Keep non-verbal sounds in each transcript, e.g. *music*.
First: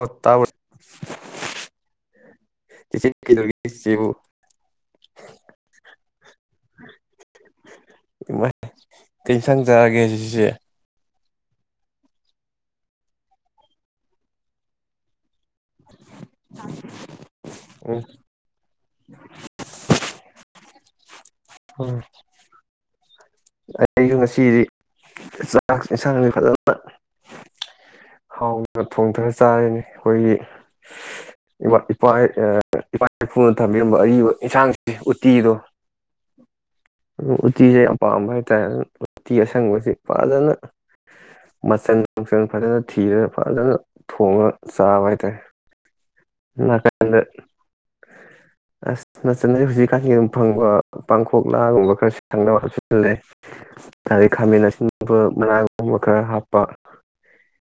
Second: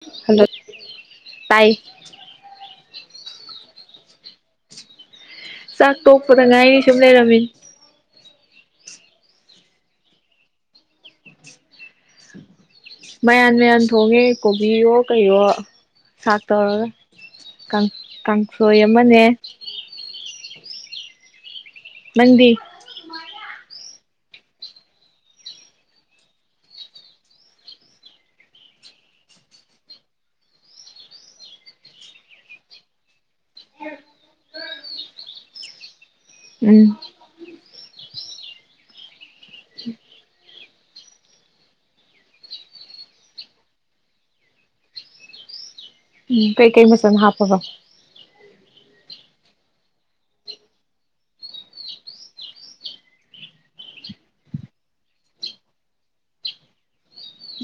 ꯑꯣ ꯍꯜꯂꯣ ꯇꯥꯕ꯭ꯔꯣ ꯇꯥꯏ ꯁꯤꯨ ꯆꯥꯛ ꯇꯣꯛꯄꯗ ꯉꯥꯏꯅꯤ ꯁꯨꯝ ꯂꯩꯔꯝꯃꯤꯅꯤ ꯀ ꯁꯪꯖꯔꯒꯦ ꯁꯤꯁꯦ ꯃꯌꯥꯟ ꯃꯌꯥꯝꯟ ꯊꯣꯡꯉꯦ ꯀꯣꯕꯤꯌꯣ ꯀꯩꯌꯣ ꯆꯥꯛ ꯇꯧꯔꯒ ꯀꯥꯡ ꯎꯝ ꯀꯥꯡꯁꯣꯏ ꯑꯃꯅꯦ ꯎꯝ ꯎ ꯑꯩ ꯑꯩꯁꯨ ꯉꯁꯤꯗꯤ ꯆꯥꯛ ꯏꯟꯁꯥꯡꯁꯤ ꯐꯖꯅ ꯍꯥꯎꯗꯅ ꯊꯣꯡꯊꯅ ꯆꯥꯔꯤꯅꯤ ꯑꯩꯈꯣꯏꯒꯤ ꯏꯄꯥ ꯏꯄꯥ ꯏꯄꯨꯅ ꯊꯝꯕꯤꯔꯝꯕ ꯑꯔꯤꯕ ꯏꯟꯁꯥꯡꯁꯤ ꯎꯇꯤꯗꯣ ꯎꯝ ꯀꯤꯦ ꯄꯥꯝꯕ ꯍꯥꯏꯇꯥꯔꯦ ꯑꯗꯨ ꯎꯇꯤ ꯑꯁꯪꯕꯁꯤ ꯐꯖꯅ ꯃꯆꯜ ꯅꯨꯡꯁꯪ ꯐꯖꯅ ꯊꯤꯔꯒ ꯐꯖꯅ ꯊꯣꯡꯉꯒ ꯆꯥꯕ ꯍꯥꯏ ꯇꯔꯦ ꯎꯝ ꯀꯩꯀꯩ ꯃꯆꯜ ꯍꯥꯞꯄꯕ ꯅꯠꯇꯅ ꯍꯧꯖꯤꯛꯀꯥꯟꯒꯤ ꯑꯗꯨꯝ ꯐꯪꯕ ꯄꯥꯡꯈꯣꯛꯂꯥꯒꯨꯝꯕ ꯈꯔ ꯁꯪꯅꯕ ꯍꯥꯞꯆꯜꯂꯦ ꯑꯗꯩ ꯈꯥꯃꯦꯟ ꯑꯁꯤꯕ ꯃꯔꯅꯥꯒꯨꯝꯕ ꯈꯔ ꯍꯥꯞꯄ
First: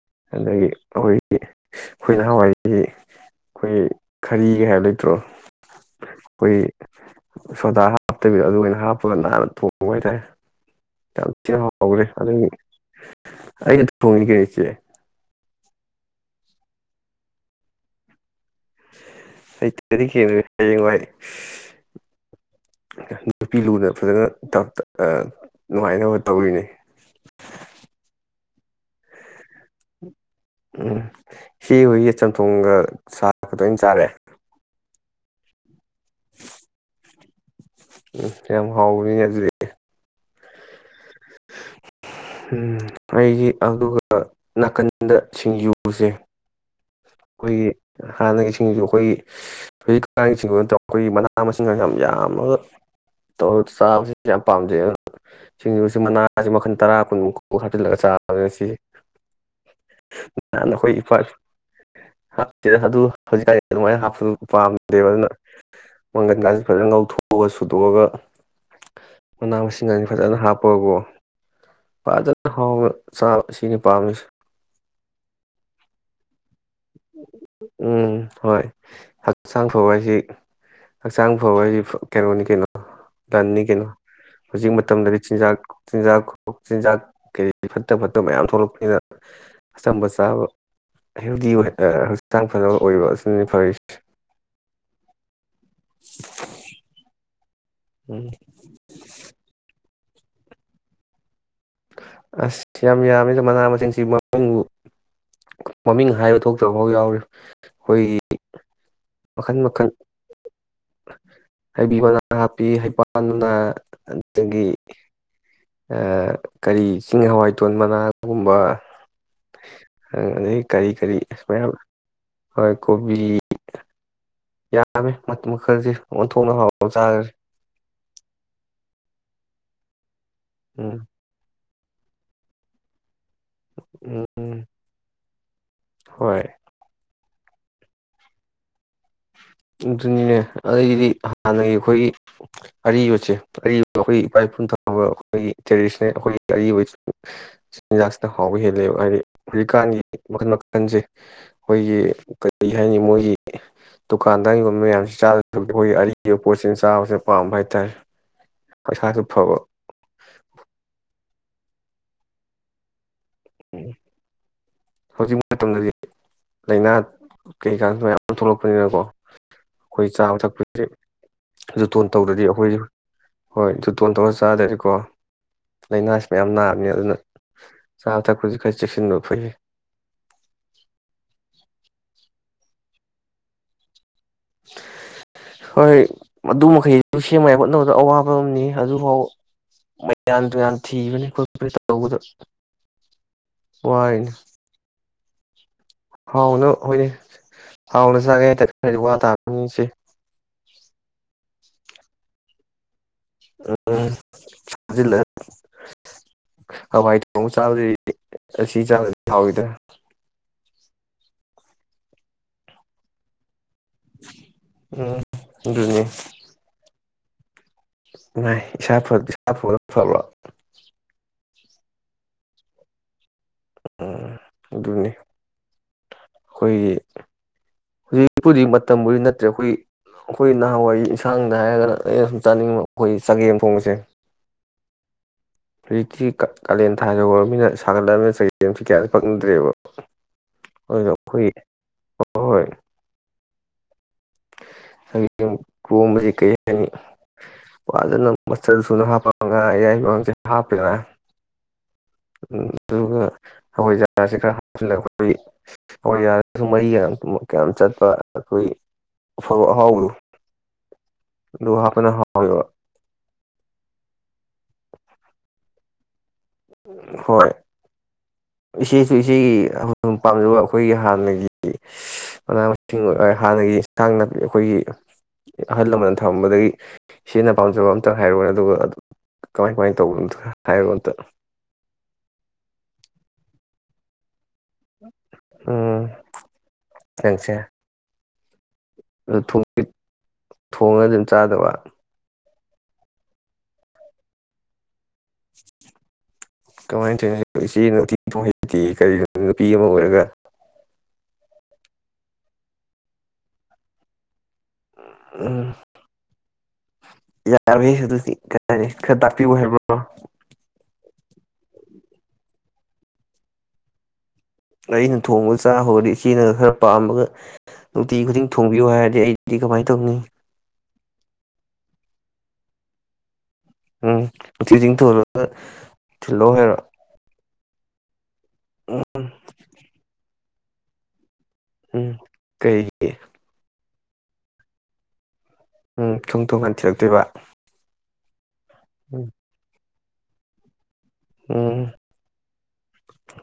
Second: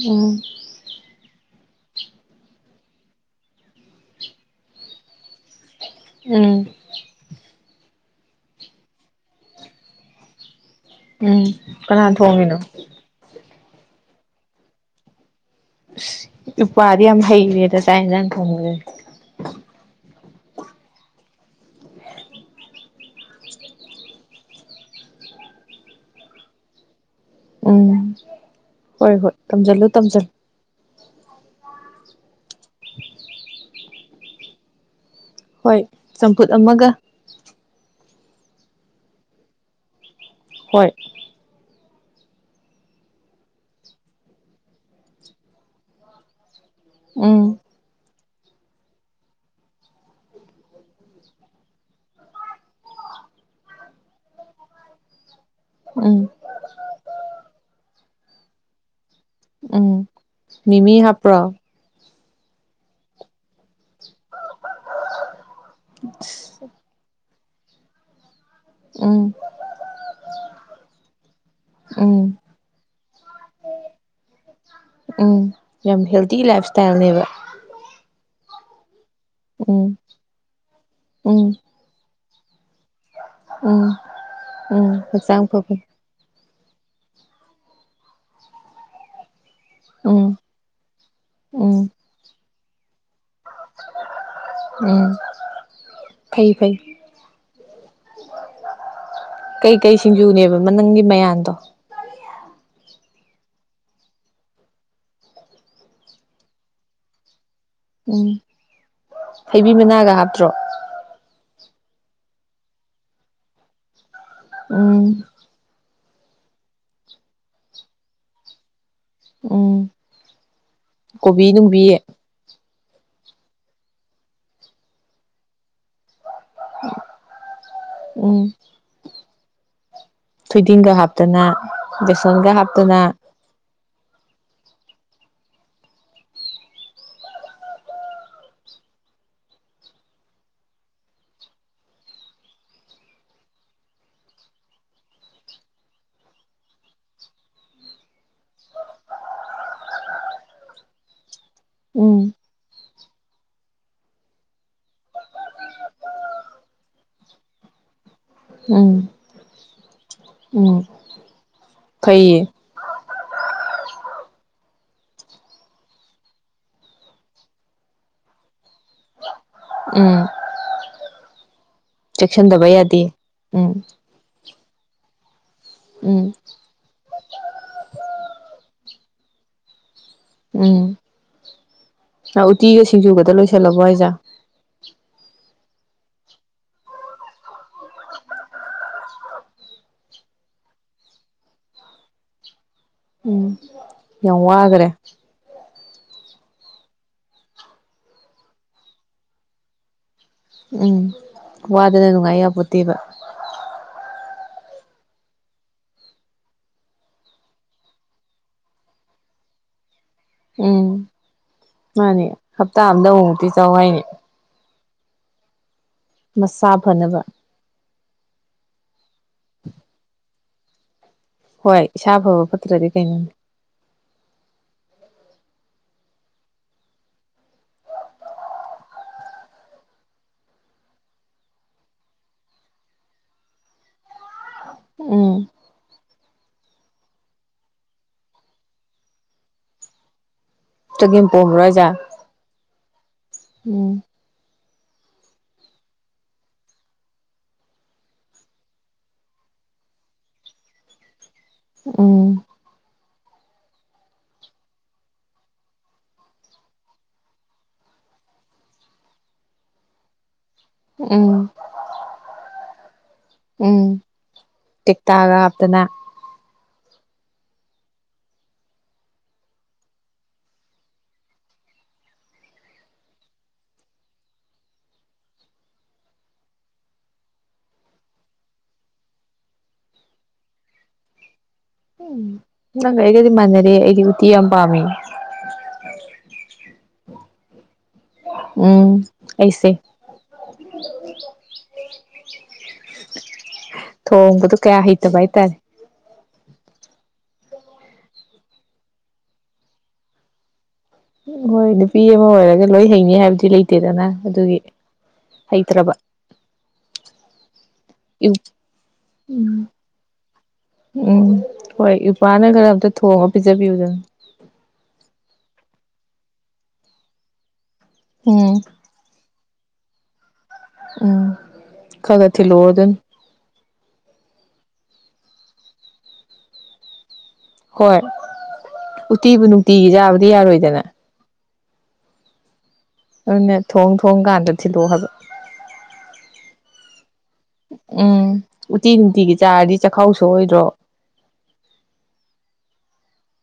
ꯎꯝ ꯑꯗꯒꯤ ꯑꯩꯈꯣꯏꯒꯤ ꯑꯩꯈꯣꯏ ꯅꯥꯟꯋꯥꯏꯁꯤ ꯑꯩꯈꯣꯏ ꯈꯔꯤꯒ ꯍꯥꯏꯕ ꯂꯩꯇ꯭ꯔꯣ ꯎꯝ ꯑꯩꯈꯣꯏ ꯁꯣꯗꯥ ꯍꯥꯞꯇꯕꯤꯗꯣ ꯑꯗꯨ ꯑꯣꯏꯅ ꯍꯥꯞꯄꯒ ꯅꯥꯟꯅ ꯊꯣꯡꯕ ꯍꯥꯏꯇꯥꯔꯦ ꯇ ꯎꯝ ꯁꯤ ꯍꯥꯎꯈ꯭ꯔꯦ ꯀꯅꯥ ꯑꯗꯨꯒꯤ ꯊꯣꯡꯉꯤꯅꯣ ꯑꯩꯅ ꯐꯅꯤ ꯀꯆꯦ ꯎꯄꯥꯗꯤ ꯌꯥꯝ ꯍꯩꯔꯦꯗ ꯇꯥꯏꯅꯅ ꯍ ꯍꯌꯦꯡꯉꯗꯤ ꯅꯨꯄꯤ ꯂꯨꯅ ꯐꯖꯅ ꯅꯨꯡꯉꯥꯏꯅꯕ ꯇꯧꯔꯤꯅꯤ ꯎꯝ ꯍꯣꯏ ꯍꯣꯏ ꯇꯝꯖꯜꯂꯨ ꯇꯝꯖꯜꯂꯨ ꯎꯝ ꯁꯤ ꯍꯌꯦ ꯆꯝꯊꯣꯡꯒ ꯁꯥꯒ ꯇꯣꯏꯅ ꯆꯥꯔꯑꯦ ꯍꯣꯏ ꯆꯝꯐꯨꯠ ꯑꯃꯒ ꯎꯝ ꯌꯥꯝ ꯍꯥꯎꯅꯤꯅꯦ ꯑꯗꯨꯗꯤ ꯍꯣꯏ ꯑꯩꯒꯤ ꯑꯗꯨꯒ ꯅꯥꯀꯟꯗ ꯁꯤꯡꯖꯨꯁꯦ ꯎꯝ ꯑꯩꯣꯏ ꯍꯥꯟꯅꯒꯤ ꯁꯤꯡꯁꯨ ꯑꯩꯈꯣꯏꯒꯤ ꯍꯧꯖꯤꯛ ꯀꯛꯥꯡꯤꯡ ꯇꯧ ꯑꯩꯈꯣꯏꯒꯤ ꯃꯅꯥ ꯃꯁꯤꯡꯒ ꯌꯥꯝ ꯌꯥꯝꯃꯒ ꯇꯧꯔꯒ ꯆꯥꯕꯁꯤ ꯌꯥꯝ ꯄꯥꯝꯖꯩ ꯑꯗꯨ ꯁꯤ ꯎꯝ ꯃꯅꯥꯁꯤ ꯃꯈꯜ ꯇꯥ ꯀꯨꯟꯃꯨ ꯍꯥꯞꯆꯤꯜꯂꯒ ꯆꯥ ꯑꯗꯨ ꯁꯤ ꯎꯝ ꯃꯤꯃꯤ ꯍꯥꯞꯄ꯭ꯔꯣ ꯍꯥꯔ ꯑꯗꯨ ꯐ ꯍꯥ ꯑꯗꯨ ꯄꯥꯝꯗꯦꯕ ꯑꯗꯨꯅ ꯃꯪꯒꯟ ꯀꯥꯁꯦ ꯐꯖꯅ ꯉꯧꯊꯣꯛꯑ ꯊꯑꯒ ꯁꯨꯗꯣꯛꯑꯒ ꯎꯝ ꯃꯅꯥ ꯃꯁꯤꯡ ꯑꯅꯤ ꯐꯖꯅ ꯍꯥꯞꯄ ꯍꯣꯏꯕꯣ ꯎꯝ ꯐꯖꯅ ꯍꯥꯎꯕ ꯆꯥꯕ ꯁꯤꯅꯤ ꯄꯥꯝꯃꯤꯁꯦ ꯎꯝ ꯌꯥꯝ ꯍꯦꯜꯗꯤ ꯂꯥꯏꯞ ꯏꯁꯇꯥꯏꯜꯅꯦꯕ ꯎꯝ ꯍꯣꯏ ꯍꯛꯆꯥꯡ ꯐꯕ ꯎꯝ ꯍꯥꯏꯁꯤ ꯍꯛꯆꯥꯡ ꯎꯝ ꯐꯕ ꯍꯥꯏꯁꯤ ꯀꯩꯅꯣꯅꯤ ꯀꯣ ꯂꯟꯅꯤ ꯀꯩꯅꯣ ꯎꯝ ꯍꯧꯖꯤꯛ ꯎꯝ ꯃꯇꯝꯗꯗꯤ ꯍꯛꯆꯥꯡ ꯆꯤꯔꯥꯛ ꯐꯕꯅꯤ ꯆꯤꯔꯥꯛ ꯆꯤꯟꯖꯥꯛ ꯀꯔꯤ ꯐꯠꯇ ꯐꯠꯇꯕ ꯃꯌꯥꯝ ꯊꯣꯛꯂꯛꯄꯅꯤꯅ ꯎꯝ ꯁꯝꯕꯁꯗꯤ ꯎꯝ ꯐꯖꯕ ꯑꯣꯏꯕ ꯅꯤ ꯐꯔꯁ ꯎꯝ ꯐꯩ ꯐꯩ ꯎꯝ ꯀꯩꯀꯩ ꯁꯤꯡꯖꯨꯅꯦꯕ ꯅꯪꯒꯤ ꯃꯌꯥꯗꯣ ꯑꯁ ꯌꯥꯝ ꯌꯥꯝꯃꯤ ꯑ ꯃꯅꯥ ꯃꯁꯤꯡꯁꯤ ꯃꯃꯤꯡꯕꯨ ꯃꯃꯤꯡ ꯍꯥꯏꯕ ꯊꯣꯛꯇꯕꯐꯥꯎ ꯌꯥꯎꯔꯤ ꯑꯩꯈꯣꯏꯒꯤ ꯎꯝ ꯃꯈꯟ ꯊꯩꯕꯤ ꯃꯈꯟ ꯃꯅꯥꯒ ꯍꯥꯞꯇ꯭ꯔꯣ ꯍꯩꯕꯤ ꯃꯅꯥ ꯍꯥꯞꯄꯤ ꯍꯩꯄꯥꯜꯅ ꯇꯒꯤꯤ ꯎꯝ ꯀꯔꯤ ꯆꯤꯡ ꯍꯋꯥꯏ ꯇꯣꯟ ꯃꯅꯥꯒꯨꯝꯕ ꯎꯝ ꯑꯗꯨꯗꯒꯤ ꯀꯔꯤ ꯀꯔꯤ ꯀꯣꯕꯤ ꯃꯌꯥꯝ ꯅꯨꯡꯕꯤ ꯍꯣꯏ ꯀꯣꯕꯤ ꯌꯥꯃꯤꯦ ꯃ ꯃꯈꯔꯖꯤ ꯑꯃꯨꯛ ꯊꯣꯡꯅ ꯍꯥꯎꯕ ꯆꯥꯈ꯭ꯔꯦ ꯎꯝ ꯊꯣꯏꯗꯤꯡꯒ ꯎꯝ ꯍꯥꯞꯇꯅ ꯕꯦꯁꯣꯟꯒ ꯍꯥꯞꯇꯨꯅ ꯎꯝ ꯍꯣꯏ ꯑꯗꯨꯅꯤꯅꯦ ꯑꯗꯨꯗꯤ ꯍꯥꯟꯅꯒꯤ ꯑꯩꯈꯣꯏꯒꯤ ꯑꯔꯤꯕꯁꯦ ꯑꯔꯤꯕ ꯑꯩꯈꯣꯏꯒꯤ ꯏꯄꯥ ꯏꯄꯨ ꯊꯥꯕ ꯑꯩꯈꯣꯏꯒꯤ ꯇ꯭ꯔꯦꯗꯤꯁꯅꯦꯜ ꯑꯩꯈꯣꯏꯒꯤ ꯑꯔꯤꯕ ꯆꯤꯟꯖꯥꯛꯁꯤꯗ ꯍꯥꯎꯕ ꯍꯦꯜꯂꯦꯕ ꯍꯥꯏꯗꯤ ꯍꯧꯖꯤꯛꯀꯥꯟꯒꯤ ꯃꯈꯜ ꯃꯈꯜꯁꯦ ꯑꯩꯈꯣꯏꯒꯤ ꯎꯝ ꯀꯔꯤ ꯍꯥꯏꯅꯤ ꯃꯣꯏꯒꯤ ꯗꯨꯀꯥꯟꯗꯔꯤꯒꯨꯝꯕ ꯃꯌꯥꯝꯁꯤ ꯆꯥꯗ ꯑꯩꯈꯣꯏꯒꯤ ꯑꯔꯤꯕ ꯄꯣꯠꯁꯤꯅ ꯆꯥꯕꯁꯦ ꯄꯥꯝꯕ ꯍꯥꯏꯇꯥꯔꯦ ꯎꯝ ꯄꯩꯁꯁꯨ ꯐꯕꯣ ꯎꯝ ꯐꯩꯌꯦ ꯍꯧꯖꯤꯛ ꯃꯇꯝꯗꯗꯤ ꯂꯥꯏꯅꯥ ꯀꯩꯀꯥ ꯃꯌꯥꯝ ꯊꯣꯛꯂꯛꯄꯅꯤꯅꯀꯣ ꯑꯩꯣꯏ ꯎꯝ ꯆꯥ ꯊ ꯎꯝ ꯖꯨꯇꯣꯟ ꯇꯧꯔꯗꯤ ꯆꯦꯛꯁꯤꯟꯗꯕ ꯑꯩꯈꯣꯏ ꯌꯥꯗꯦ ꯍꯣꯏ ꯎꯝ ꯨꯇꯣꯟ ꯇꯧꯔ ꯆꯥꯗꯔꯤꯀꯣ ꯎꯝ ꯂꯥꯏꯅꯥꯁꯤ ꯃꯌꯥꯝ ꯅꯥꯕꯅꯤ ꯑꯗꯨꯅ ꯆꯥꯕ ꯊꯛꯄꯁꯤ ꯆꯦꯛꯁꯤꯟꯕ ꯐꯩꯏ ꯎꯝ ꯎꯇꯤꯒ ꯁꯤꯡꯖꯨꯒꯗ ꯂꯣꯏꯁꯤꯜꯂꯕꯣ ꯍꯥꯏꯖꯥ *inaudible* ꯍꯣꯏ ꯑꯗꯨ ꯃꯈꯩꯗꯨ ꯁꯦꯝꯕ ꯌꯥ ꯍꯣꯠꯅꯕꯗ ꯑꯋꯥꯕ ꯑꯃꯅꯤ ꯑꯗꯨꯐꯥꯎ ꯃꯌꯥꯝꯟ ꯌꯥꯟ ꯊꯤꯕꯅꯤ ꯈꯣꯠꯄ ꯇꯧꯕꯗ ꯎꯝ ꯋꯥꯔꯤꯅꯤ ꯌꯎꯋꯥꯒ꯭ꯔꯦ *inaudible* ꯍꯥꯎꯅ ꯍꯣꯏꯅꯦ ꯍꯥꯎꯅ ꯆꯥꯒꯦ ꯍꯦꯗꯛ ꯈꯔꯗꯤ ꯋꯥ ꯇꯥꯕꯅꯤꯁꯦ ꯎꯝ ꯋꯥꯗꯅ ꯅꯨꯡꯉꯥꯏ ꯌꯥꯕꯗꯦꯕ ꯎꯝꯖꯤꯜꯂ ꯍꯋꯥꯏ ꯊꯣꯡ ꯆꯥꯕꯗ ꯑꯁꯤ ꯆꯥꯕꯗꯤ ꯍꯥꯎꯋꯤꯗ ꯎꯝ ꯃꯥꯅꯦ ꯍꯞꯇꯥ ꯑꯝꯗ ꯍꯨ ꯄꯤ ꯇꯋꯥꯏꯅꯤ ꯎꯝ ꯑꯗꯨꯅꯤ ꯃꯁꯥ ꯐꯅꯕ ꯐ ꯏꯁꯥ ꯄꯨꯔ ꯊꯣꯛꯂꯣ *inaudible* ꯍꯣꯏ ꯏꯁꯥ ꯐꯕ ꯐꯠꯇ꯭ꯔꯗꯤ ꯀꯩꯅꯣꯅꯤ ꯑꯗꯨꯅꯤ ꯑꯩꯈꯣꯏꯒꯤ ꯍꯧꯖꯤꯛꯄꯨꯗꯤꯛ ꯃꯇꯝꯕꯨꯗꯤ ꯅꯠꯇ꯭ꯔꯦ ꯑꯩꯈꯣꯏ ꯑꯩꯈꯣꯏ ꯅꯍꯥꯟꯋꯥꯏ ꯌꯦꯟꯁꯥꯡꯗ ꯍꯥꯏꯔꯒꯅ ꯑꯩꯅ ꯁꯨꯝ ꯆꯥꯅꯤꯡꯕ ꯑꯩꯈꯣꯏ ꯆꯒꯦꯝ ꯊꯣꯡꯕꯁꯦ ꯎꯝ ꯍꯧꯖꯤꯛꯇꯤ ꯀꯥꯂꯦꯟ ꯊꯥ ꯌ ꯍꯧꯔꯕꯃꯤꯅ ꯁꯥꯒꯠꯂꯕꯃꯤꯅ ꯆꯜꯁꯤ ꯀꯌꯥꯁꯨ ꯐꯪꯅꯗ꯭ꯔꯦꯕ ꯆꯒꯦꯝ ꯑꯗꯨꯅꯈꯏ ꯄꯣꯝꯕ꯭ꯔꯣ ꯍꯥꯏꯖꯦ ꯑ ꯍꯣꯏ ꯎꯝ ꯁꯒꯦꯝ ꯀꯣꯝꯕꯁꯤ ꯀꯔꯤ ꯍꯥꯏꯅꯤ ꯋꯥꯖꯅ ꯃꯆꯜ ꯁꯨꯅ ꯍꯥꯞꯄ ꯉ ꯌꯥꯌꯥꯏꯕꯥꯡꯁꯦ ꯍꯥꯞꯄꯦꯔ ꯎꯝ ꯑꯗꯨꯒ ꯍꯈꯏꯖꯥꯔꯁꯤ ꯈꯔ ꯍꯥꯞꯆꯤꯂ ꯑꯩꯈꯣꯏ ꯍꯋꯥꯏꯖꯥꯔꯁꯨ ꯃꯔꯤꯒ ꯀꯌꯥꯝ ꯆꯠꯄ ꯑꯩꯈꯣꯏ ꯐꯣꯔ ꯑꯍꯥꯎꯗꯨ ꯎꯝ ꯑꯗꯨ ꯍꯥꯞꯄꯅ ꯍꯥꯎꯋꯦꯕ ꯎꯝ ꯇꯦꯛꯇꯥꯒ ꯍꯥꯞꯇꯅ ꯍꯣꯏ ꯏꯆꯦꯁꯨ ꯏꯆꯦꯒꯤ ꯍꯧ ꯄꯥꯝꯖꯕ ꯑꯩꯈꯣꯏꯒꯤ ꯍꯥꯟꯅꯒꯤ ꯃꯅꯥ ꯃꯁꯤꯡ ꯑꯣꯏ ꯍꯥꯟꯅꯒꯤ ꯏꯟꯁꯥꯡ ꯅꯥꯄꯤ ꯑꯩꯈꯣꯏꯒꯤ ꯑꯍꯜ ꯂꯃꯟꯅ ꯊꯔꯝꯕꯗꯒꯤ ꯏꯆꯦꯅ ꯄꯥꯝꯖꯕ ꯑꯝꯇ ꯍꯥꯏꯔꯨꯔꯅꯦ ꯑꯗꯨꯒ ꯀꯃꯥꯏ ꯀꯃꯥꯏꯅ ꯇꯧꯕꯅꯣ ꯑꯝꯇ ꯍꯥꯏꯔꯣ ꯑꯝꯇ ꯎꯝ ꯅꯪ ꯍꯦꯒꯗꯤ ꯃꯅꯦꯔꯤꯦ ꯍꯒꯤꯤ ꯄꯥꯥꯝꯕꯤ ꯀꯆꯥ ꯎ ꯑꯗꯨ ꯊꯣꯡꯉꯒ ꯑꯗꯨꯝ ꯆꯥꯗꯕ ꯊꯒꯗꯨ ꯀꯌꯥ ꯍ ꯩ ꯇꯔꯦ ꯀꯃꯥꯏꯅ ꯊꯧꯅ ꯏꯆꯦ ꯅꯨꯡꯇꯤ ꯄꯍꯩꯇꯦ ꯀꯔꯤꯅꯣ ꯅꯨꯄꯤ ꯑꯃ ꯑꯣꯏꯔꯒ ꯍꯣꯏ ꯅꯨꯄꯤ ꯑꯃ ꯑꯣꯏꯔꯒ ꯂꯣꯏ ꯍꯩꯅꯤ ꯍꯥꯏꯕꯗꯤ ꯂꯩꯇꯦꯗꯅ ꯑꯗꯨꯒꯤ ꯍꯩꯇ꯭ꯔꯕ ꯌꯥꯔ ꯎꯝ ꯀ ꯈꯔ ꯇꯥꯛꯄꯤꯕ ꯍꯥꯏꯔꯕ꯭ꯔꯣ ꯎꯝ ꯍꯣꯏ ꯏꯄꯥꯅ ꯈꯔ ꯑꯝꯇ ꯊꯣꯡꯉ ꯄꯤꯖꯕꯤꯌꯨꯗꯅ ꯑꯩꯅ ꯊꯣꯡꯕꯗ ꯆꯥꯍꯔꯗꯤ ꯏꯆꯦꯅ ꯈꯔ ꯄꯥꯝꯃꯒ ꯅꯨꯡꯇꯤ ꯈꯨꯗꯤꯡ ꯎꯝ ꯊꯣꯡꯕꯤꯌꯨ ꯍꯥꯏꯔꯗꯤ ꯑꯩ ꯀꯃꯥꯏꯅ ꯇꯧꯅꯤ ꯎꯝ ꯈꯒ ꯊꯤꯂꯣ ꯑꯣꯗꯅ ꯎꯝꯤꯁꯤꯡ ꯊ ꯊꯤꯜꯂꯣ ꯍꯥꯏꯔꯣ ꯍꯣꯏ ꯎꯝ ꯎꯇꯤꯕꯨ ꯅꯨꯡꯇꯤꯒꯤ ꯌꯥꯥꯕꯗꯤ ꯌꯥꯔꯣꯏꯗ ꯗꯅ ꯎꯝ ꯀꯩ ꯑꯟꯅ ꯊꯣꯡ ꯊꯣꯡꯒꯥꯟꯗ ꯊꯤꯜꯂꯛꯑꯣ ꯍꯥꯏꯕ ꯎꯝ ꯊꯨꯝ ꯊꯨꯝ ꯍꯟꯊꯤꯔꯛꯇꯣꯏꯕ ꯇꯤꯟ ꯇꯒꯤ ꯆꯥ ꯆꯈꯥꯎꯁꯨ ꯑꯣꯏꯗ꯭ꯔꯣ ꯎꯝ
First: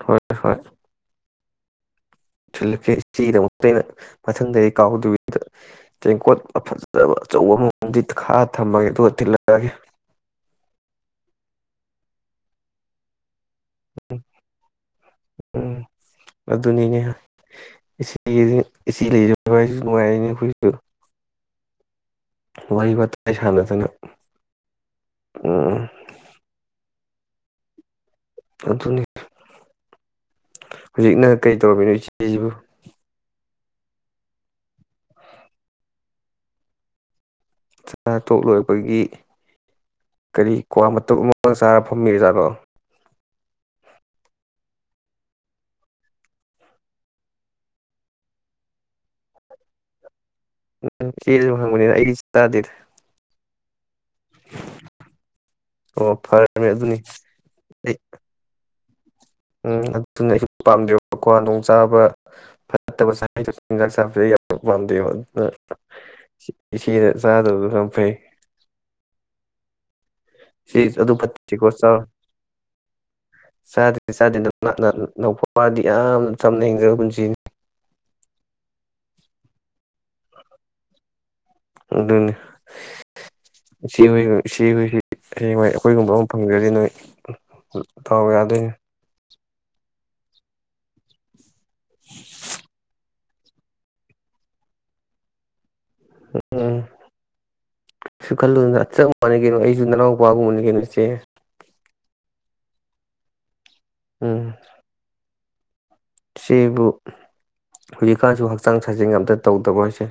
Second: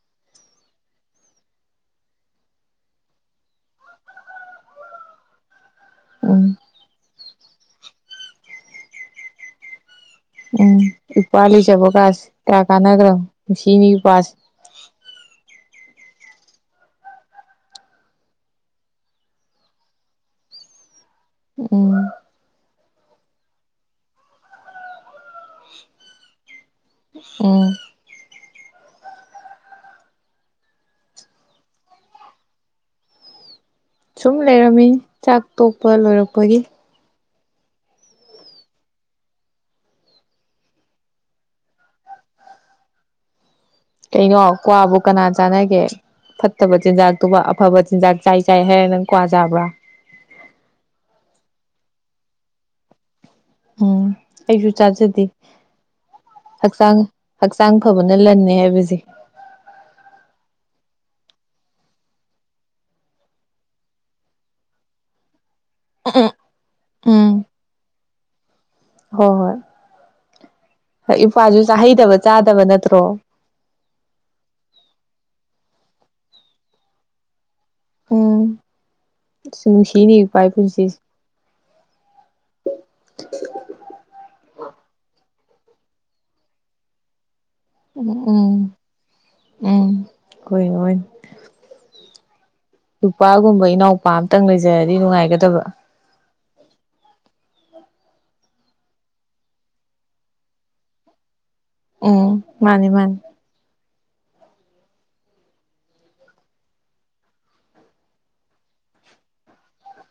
ꯍ ꯍꯣꯏ ꯂꯛ ꯁꯤꯗꯃꯛꯇ ꯑꯩꯅ ꯃꯊꯪꯗꯗꯤ ꯀꯥꯎꯗ ꯇꯦꯝ ꯀꯣꯠ ꯎꯝ ꯐ ꯑꯆꯧꯕ ꯃꯑꯣꯡꯗꯗꯤ ꯈꯥꯔ ꯊꯝꯃꯒꯦ ꯑꯗꯨꯒ ꯊꯤꯜꯂꯛꯑꯒꯦ ꯎꯝ ꯏꯄꯥꯂꯤ ꯆꯕ ꯀꯥꯥꯁ ꯇꯥ ꯀꯥꯅꯒ꯭ꯔꯣ ꯁꯤꯅꯤꯒꯤ ꯄꯥꯁ ꯎꯝ ꯑꯗꯨꯅꯤꯅꯦ ꯏꯆꯦ ꯏꯆꯦ ꯂꯩꯖꯕ ꯍꯥꯏꯁꯨ ꯅꯨꯡꯉꯥꯏꯔꯅꯦ ꯑꯩꯈꯣꯏꯁꯨ ꯎꯝ ꯋꯥꯔꯤ ꯋꯥꯇꯥꯏ ꯁꯥꯟꯅꯗꯅ ꯑ ꯎꯝ ꯑꯗꯨꯅꯤ ꯍꯧꯖꯤꯛꯅ ꯀꯩ ꯇꯧꯔꯝꯃꯤꯅꯣ ꯏꯆꯦꯁꯤꯕꯨ ꯁꯨꯝ ꯂꯩꯔꯝꯃꯤ ꯆꯥꯛ ꯇꯣꯛꯄ ꯂꯣꯏꯔꯛꯄꯒꯤ ꯆꯥꯊꯣꯛ ꯂꯣꯏꯕꯒꯤ ꯀꯔꯤ ꯀ꯭ꯋꯥ ꯃꯇ ꯑꯃꯒ ꯆꯥꯔ ꯐꯝꯃꯤꯔꯤꯖꯥꯠꯅꯣ ꯀꯩꯅꯣ ꯀ꯭ꯋꯥꯕꯨ ꯀꯅꯥ ꯆꯥꯅꯒꯦ ꯐꯠꯇꯕ ꯆꯤꯟꯖꯥꯛꯇꯨꯕ ꯑꯐꯕ ꯆꯤꯟꯖꯥꯛ ꯆꯥꯏ ꯆꯥꯏ ꯍꯥꯏꯔ ꯅꯪ ꯀ꯭ꯋꯥ ꯆꯥꯕ꯭ꯔꯥ ꯎꯝ ꯏꯦ ꯑꯗꯨ ꯍꯪꯕꯅꯤꯅ ꯑꯩꯗꯤ ꯆꯥꯗꯦꯗ ꯎꯝ ꯑꯩꯁꯨ ꯆꯥꯖꯗꯦ ꯑꯣ ꯐꯔꯕꯅꯦ ꯍꯛꯆꯥꯡ ꯑꯗꯨꯅꯤ ꯍꯛꯆꯥꯡ ꯑꯩ ꯐꯕꯅ ꯂꯟꯅꯦ ꯍꯥꯏꯕꯁꯦ ꯎꯝ ꯑꯗꯨꯅ ꯑꯩ ꯄꯥꯝꯗꯦꯕ ꯀ꯭ꯋꯥꯗꯣꯡ ꯆꯥꯕ ꯐꯠꯇꯕ ꯆꯩꯗꯨ ꯆꯤꯟꯖꯥꯛ ꯆꯥꯕꯁꯤ ꯌꯥꯝ ꯄꯥꯝꯗꯦꯕ ꯑꯗꯨꯅ *unintelligible* ꯏꯆꯦꯗ ꯎꯝ ꯆꯥꯗꯕꯗ ꯌꯥꯝ ꯐꯩ ꯍꯣꯏ ꯍꯣꯏ ꯏꯆꯦ ꯑꯗꯨ ꯍꯣꯏ ꯏꯄꯥꯁꯨ ꯐꯠꯇꯦꯀꯣ ꯆꯥꯎ ꯆꯥꯍꯩꯗꯕ ꯆꯥꯗꯕ ꯅꯠꯇ꯭ꯔꯣ ꯅ ꯅꯄꯗꯤ ꯌꯥꯝ ꯆꯝꯅ ꯍꯤꯡꯖꯔ ꯄꯨꯟꯁꯤꯅꯤ ꯎꯝ ꯁ ꯅꯨꯡꯁꯤꯅꯦ ꯄꯥꯏ ꯄꯨꯟꯁꯤꯁ ꯑꯗꯨꯅꯤ ꯏꯆ ꯍꯣꯏ ꯏꯆꯦ ꯍꯣꯏꯁꯤ ꯍ ꯃꯥꯏ ꯑꯩꯈꯣꯏꯒꯨꯝꯕ ꯑꯃ ꯐꯪꯖꯔꯤ ꯅꯣꯏ ꯇꯧꯒꯦ ꯑꯗꯨ ꯑ ꯀꯣꯏ *unintelligible* ꯗꯨꯄꯥꯜꯒꯨꯝꯕ ꯏꯅꯥꯎꯄꯥ ꯑꯃꯇꯪ ꯂꯩꯖꯔꯗꯤ ꯅꯨꯡꯉꯥꯏꯒꯗꯕ ꯎꯝ ꯎꯝ ꯁꯨ ꯈꯜꯂꯨꯗꯅ ꯆꯞ ꯃꯥꯟꯅ ꯀꯩꯅꯣ ꯑꯩꯁꯨ ꯅꯅꯥꯎꯄꯥꯒꯨꯝ ꯃꯅꯤ ꯀꯦꯩꯅꯣ ꯏꯆꯦ ꯎꯝ ꯃꯥꯅꯤ ꯃꯥꯅꯤ ꯎꯝ ꯁꯤꯕꯨ ꯍꯧꯖꯤꯛꯀꯥꯟꯁꯨ ꯍꯛꯆꯥꯡ ꯁꯥꯖꯦꯟ ꯑꯇ ꯇꯧꯗꯕ ꯍꯥꯏꯁꯦ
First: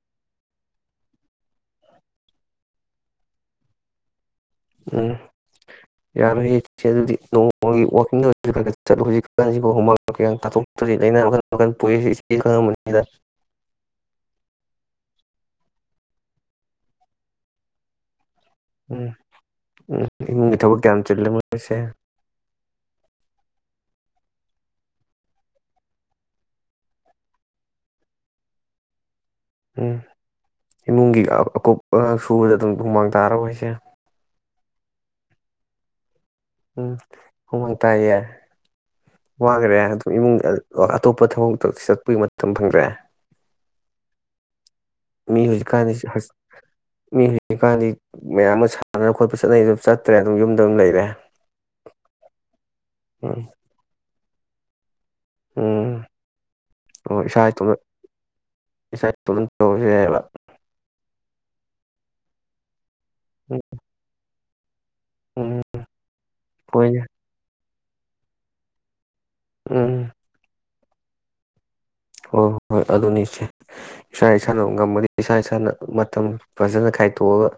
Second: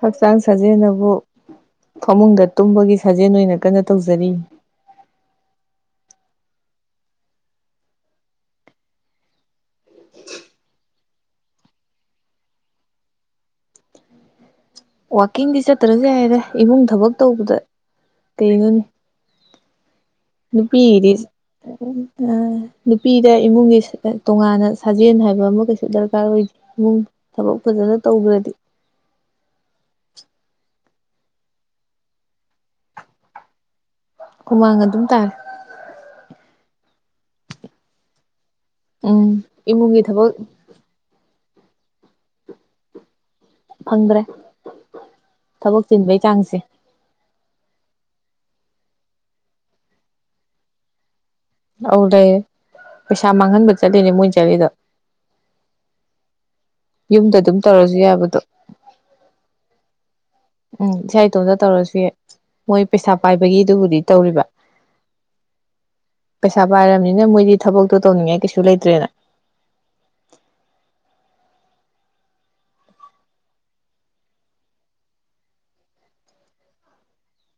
ꯍꯛꯆꯥꯡ ꯁꯥꯖꯦꯜ ꯑꯗꯨꯕꯨ ꯐꯃꯨꯡꯗ ꯇꯨꯝꯕꯒꯤ ꯁꯥꯖꯦꯜ ꯑꯣꯏꯅ ꯀꯟꯅ ꯇꯧꯖꯔꯤ ꯎꯝ ꯌꯥꯔꯣꯏꯌꯦ ꯏꯆꯦ ꯑꯗꯨꯗꯤ ꯅꯣꯡꯃꯒꯤ ꯋꯥꯛꯀꯤꯡꯗ ꯈ ꯆꯠꯂꯨ ꯍꯧꯖꯤꯛꯀꯁꯤꯣ ꯍꯨꯃꯥꯡ ꯀꯀ ꯇꯥꯊꯣꯛꯇ꯭ꯔꯔꯤ ꯂꯥꯏꯅꯥ ꯃꯈꯟ ꯃꯈꯜ ꯄꯣꯛꯏꯁꯤ ꯏꯆꯦ ꯈꯪꯉꯝꯅꯤꯗ ꯥꯛꯀꯤꯡꯗꯤ ꯆꯠꯇ꯭ꯔꯁꯨ ꯌꯥꯏꯔ ꯏꯃꯨꯡ ꯊꯕꯛ ꯇꯧꯕꯗ ꯀꯩꯅꯣ ꯎꯝ ꯎꯝ ꯏꯃꯨꯡꯒꯤ ꯊꯕꯛ ꯀꯌꯥꯝ ꯅꯨꯄꯤꯒꯤꯗꯤ ꯆꯤꯜꯂꯦ ꯃꯣꯏꯁꯦ ꯑ ꯅꯨꯄꯤꯗ ꯏꯃꯨꯡꯒꯤ ꯇꯣꯉꯥꯟꯅ ꯁꯥꯖꯦꯜ ꯍꯥꯏꯕ ꯑꯃ ꯀꯩꯁꯨ ꯗꯔꯀꯥꯔ ꯑꯣꯏꯗꯦ ꯏꯃꯨꯡ ꯊꯕꯛ ꯐꯖꯅ ꯇꯧꯈ꯭ꯔꯗꯤ ꯎꯝ ꯏꯃꯨꯡꯒꯤ ꯑꯀꯨꯞꯄ ꯁꯨꯕꯗ ꯑꯗꯨꯝ ꯍꯨꯃꯥꯡ ꯇꯥꯔꯔꯣꯏꯁꯦ ꯍꯨꯃꯥꯡ ꯑꯗꯨꯝ ꯇꯥꯔꯦ ꯎꯝ ꯍꯨꯃ ꯇꯔ ꯎꯝ ꯋꯥꯈꯔꯦ ꯏꯃꯨꯡꯒꯤ ꯑꯗꯨ ꯊꯕꯛ ꯏꯃꯨꯡ ꯑꯇꯣꯞꯄ ꯊꯕꯛꯇ ꯆꯠꯄꯩ ꯃꯇꯝ ꯐꯪꯗ꯭ꯔꯦ ꯐꯪꯗ꯭ꯔꯦ ꯃꯤ ꯊꯕꯛ ꯍꯧꯖꯤꯀꯥꯟꯗꯤ ꯆꯤꯟꯕꯩ ꯆꯥꯡꯁꯦ ꯃꯤ ꯍꯧꯖꯤꯀꯥꯟꯗꯤ ꯃꯌꯥꯝ ꯑꯃ ꯁꯥꯟꯅ ꯈꯣꯠꯄ ꯆꯠꯅꯩ ꯑꯗꯨꯝ ꯆꯠꯇ꯭ꯔꯦ ꯑꯗꯨꯝ ꯌꯨꯝꯗ ꯑꯗꯨꯝ ꯂꯩꯔꯦ ꯑꯧ ꯂꯩꯔꯦ ꯄꯩꯁꯥ ꯎꯝ ꯃꯥꯡꯍꯟꯕ ꯆꯠꯂꯤꯅꯦ ꯃꯣꯏ ꯆꯗ *unintelligible* ꯎꯝ ꯑꯣ ꯌꯨꯝꯗ ꯏꯁꯥ ꯑꯗꯨꯝ ꯏꯇꯣꯝꯇ ꯇꯧꯔꯁꯨ ꯌꯥꯕꯗꯣ ꯏꯁꯥ ꯏꯇꯣꯝꯇ ꯇꯧꯔꯁꯨ ꯌꯥꯌꯦꯕ ꯎꯝ ꯏꯁꯥ ꯏꯇꯣꯝꯇ ꯇꯧꯔꯁꯨ ꯃꯣꯏ ꯄꯩꯁꯥ ꯎꯝ ꯄꯥꯏꯕꯒꯤꯗꯨꯕꯨꯗꯤ ꯇꯧꯔꯤꯕ ꯎꯝ ꯄꯩꯁꯥ ꯍꯣꯏꯅꯦ ꯄꯥꯏꯔꯝꯅꯤꯅ ꯃꯣꯏꯗꯤ ꯊꯕꯛꯇꯣ ꯇꯧꯅꯤꯡꯉꯥꯏ ꯀꯩꯁꯨ ꯂꯩꯇ꯭ꯔꯦꯅ ꯎꯝ ꯍꯣ ꯍꯣ ꯍꯣꯏ ꯑꯗꯨꯅꯤ ꯏꯆꯦ ꯏꯁꯥ ꯏꯁꯥꯅ ꯉꯝꯃꯗꯤ ꯏꯁꯥ ꯏꯁꯥꯅ ꯃꯇꯝ ꯐꯖꯅ ꯈꯥꯏꯇꯣꯛꯑꯒ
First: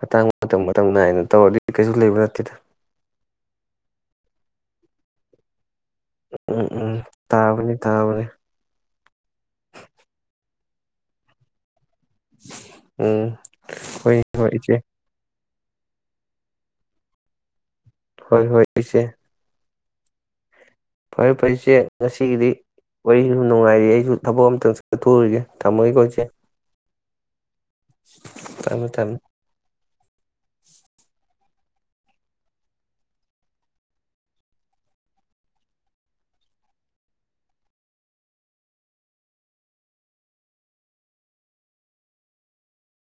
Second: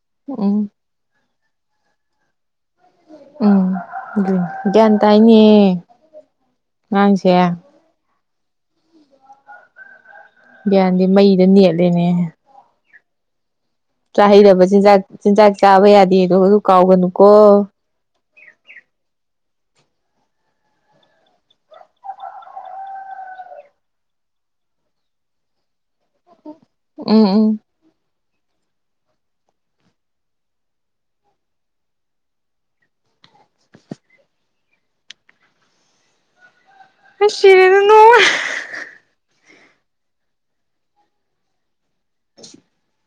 ꯃꯇꯥꯡ ꯃꯇꯝ ꯎꯝ ꯃꯇꯝ ꯅꯥꯏꯅ ꯇꯧꯔꯗꯤ ꯀꯩꯁꯨ ꯂꯩꯕ ꯅꯠ ꯀꯦꯗ ꯎꯝ ꯗꯨꯅꯤ ꯒ꯭ꯌꯥꯟ ꯇꯥꯏꯅꯤ ꯎꯝ ꯎꯝ ꯇꯥꯕꯅꯤ ꯇꯥꯕꯅꯤ ꯒ꯭ꯌꯥꯟꯗꯤ ꯃꯩꯗ ꯅꯦꯂꯦꯅꯦ ꯎꯝ ꯍꯣꯏ ꯆꯥ ꯍꯣꯏ ꯍꯩꯗꯕ ꯏꯆꯦ ꯆꯤꯟꯖꯥꯛ ꯆꯤꯟꯖꯥꯛ ꯆꯥꯕ ꯌꯥꯗꯦꯗꯣ ꯑꯑꯣ ꯀꯥꯎꯒꯅꯨꯀꯣ ꯍꯣꯏ ꯍꯣꯏ ꯏꯆꯦ ꯐꯔꯦ ꯐꯔꯦ ꯏꯆꯦ ꯉꯁꯤꯒꯤꯗꯤ ꯋꯥꯔꯤꯁꯨ ꯅꯨꯡꯉꯥꯏꯔꯤ ꯑꯩꯁꯨ ꯊꯕꯛ ꯑꯃꯇ ꯆꯠꯊꯣꯛꯎꯔꯤꯒꯦ ꯊꯝꯃꯒꯦꯀꯣ ꯏꯆꯦ ꯎꯝ ꯎꯝ ꯊꯃꯦ ꯊꯃꯦ ꯑꯩ ꯁꯤꯔꯤꯗ ꯅꯣ *inaudible*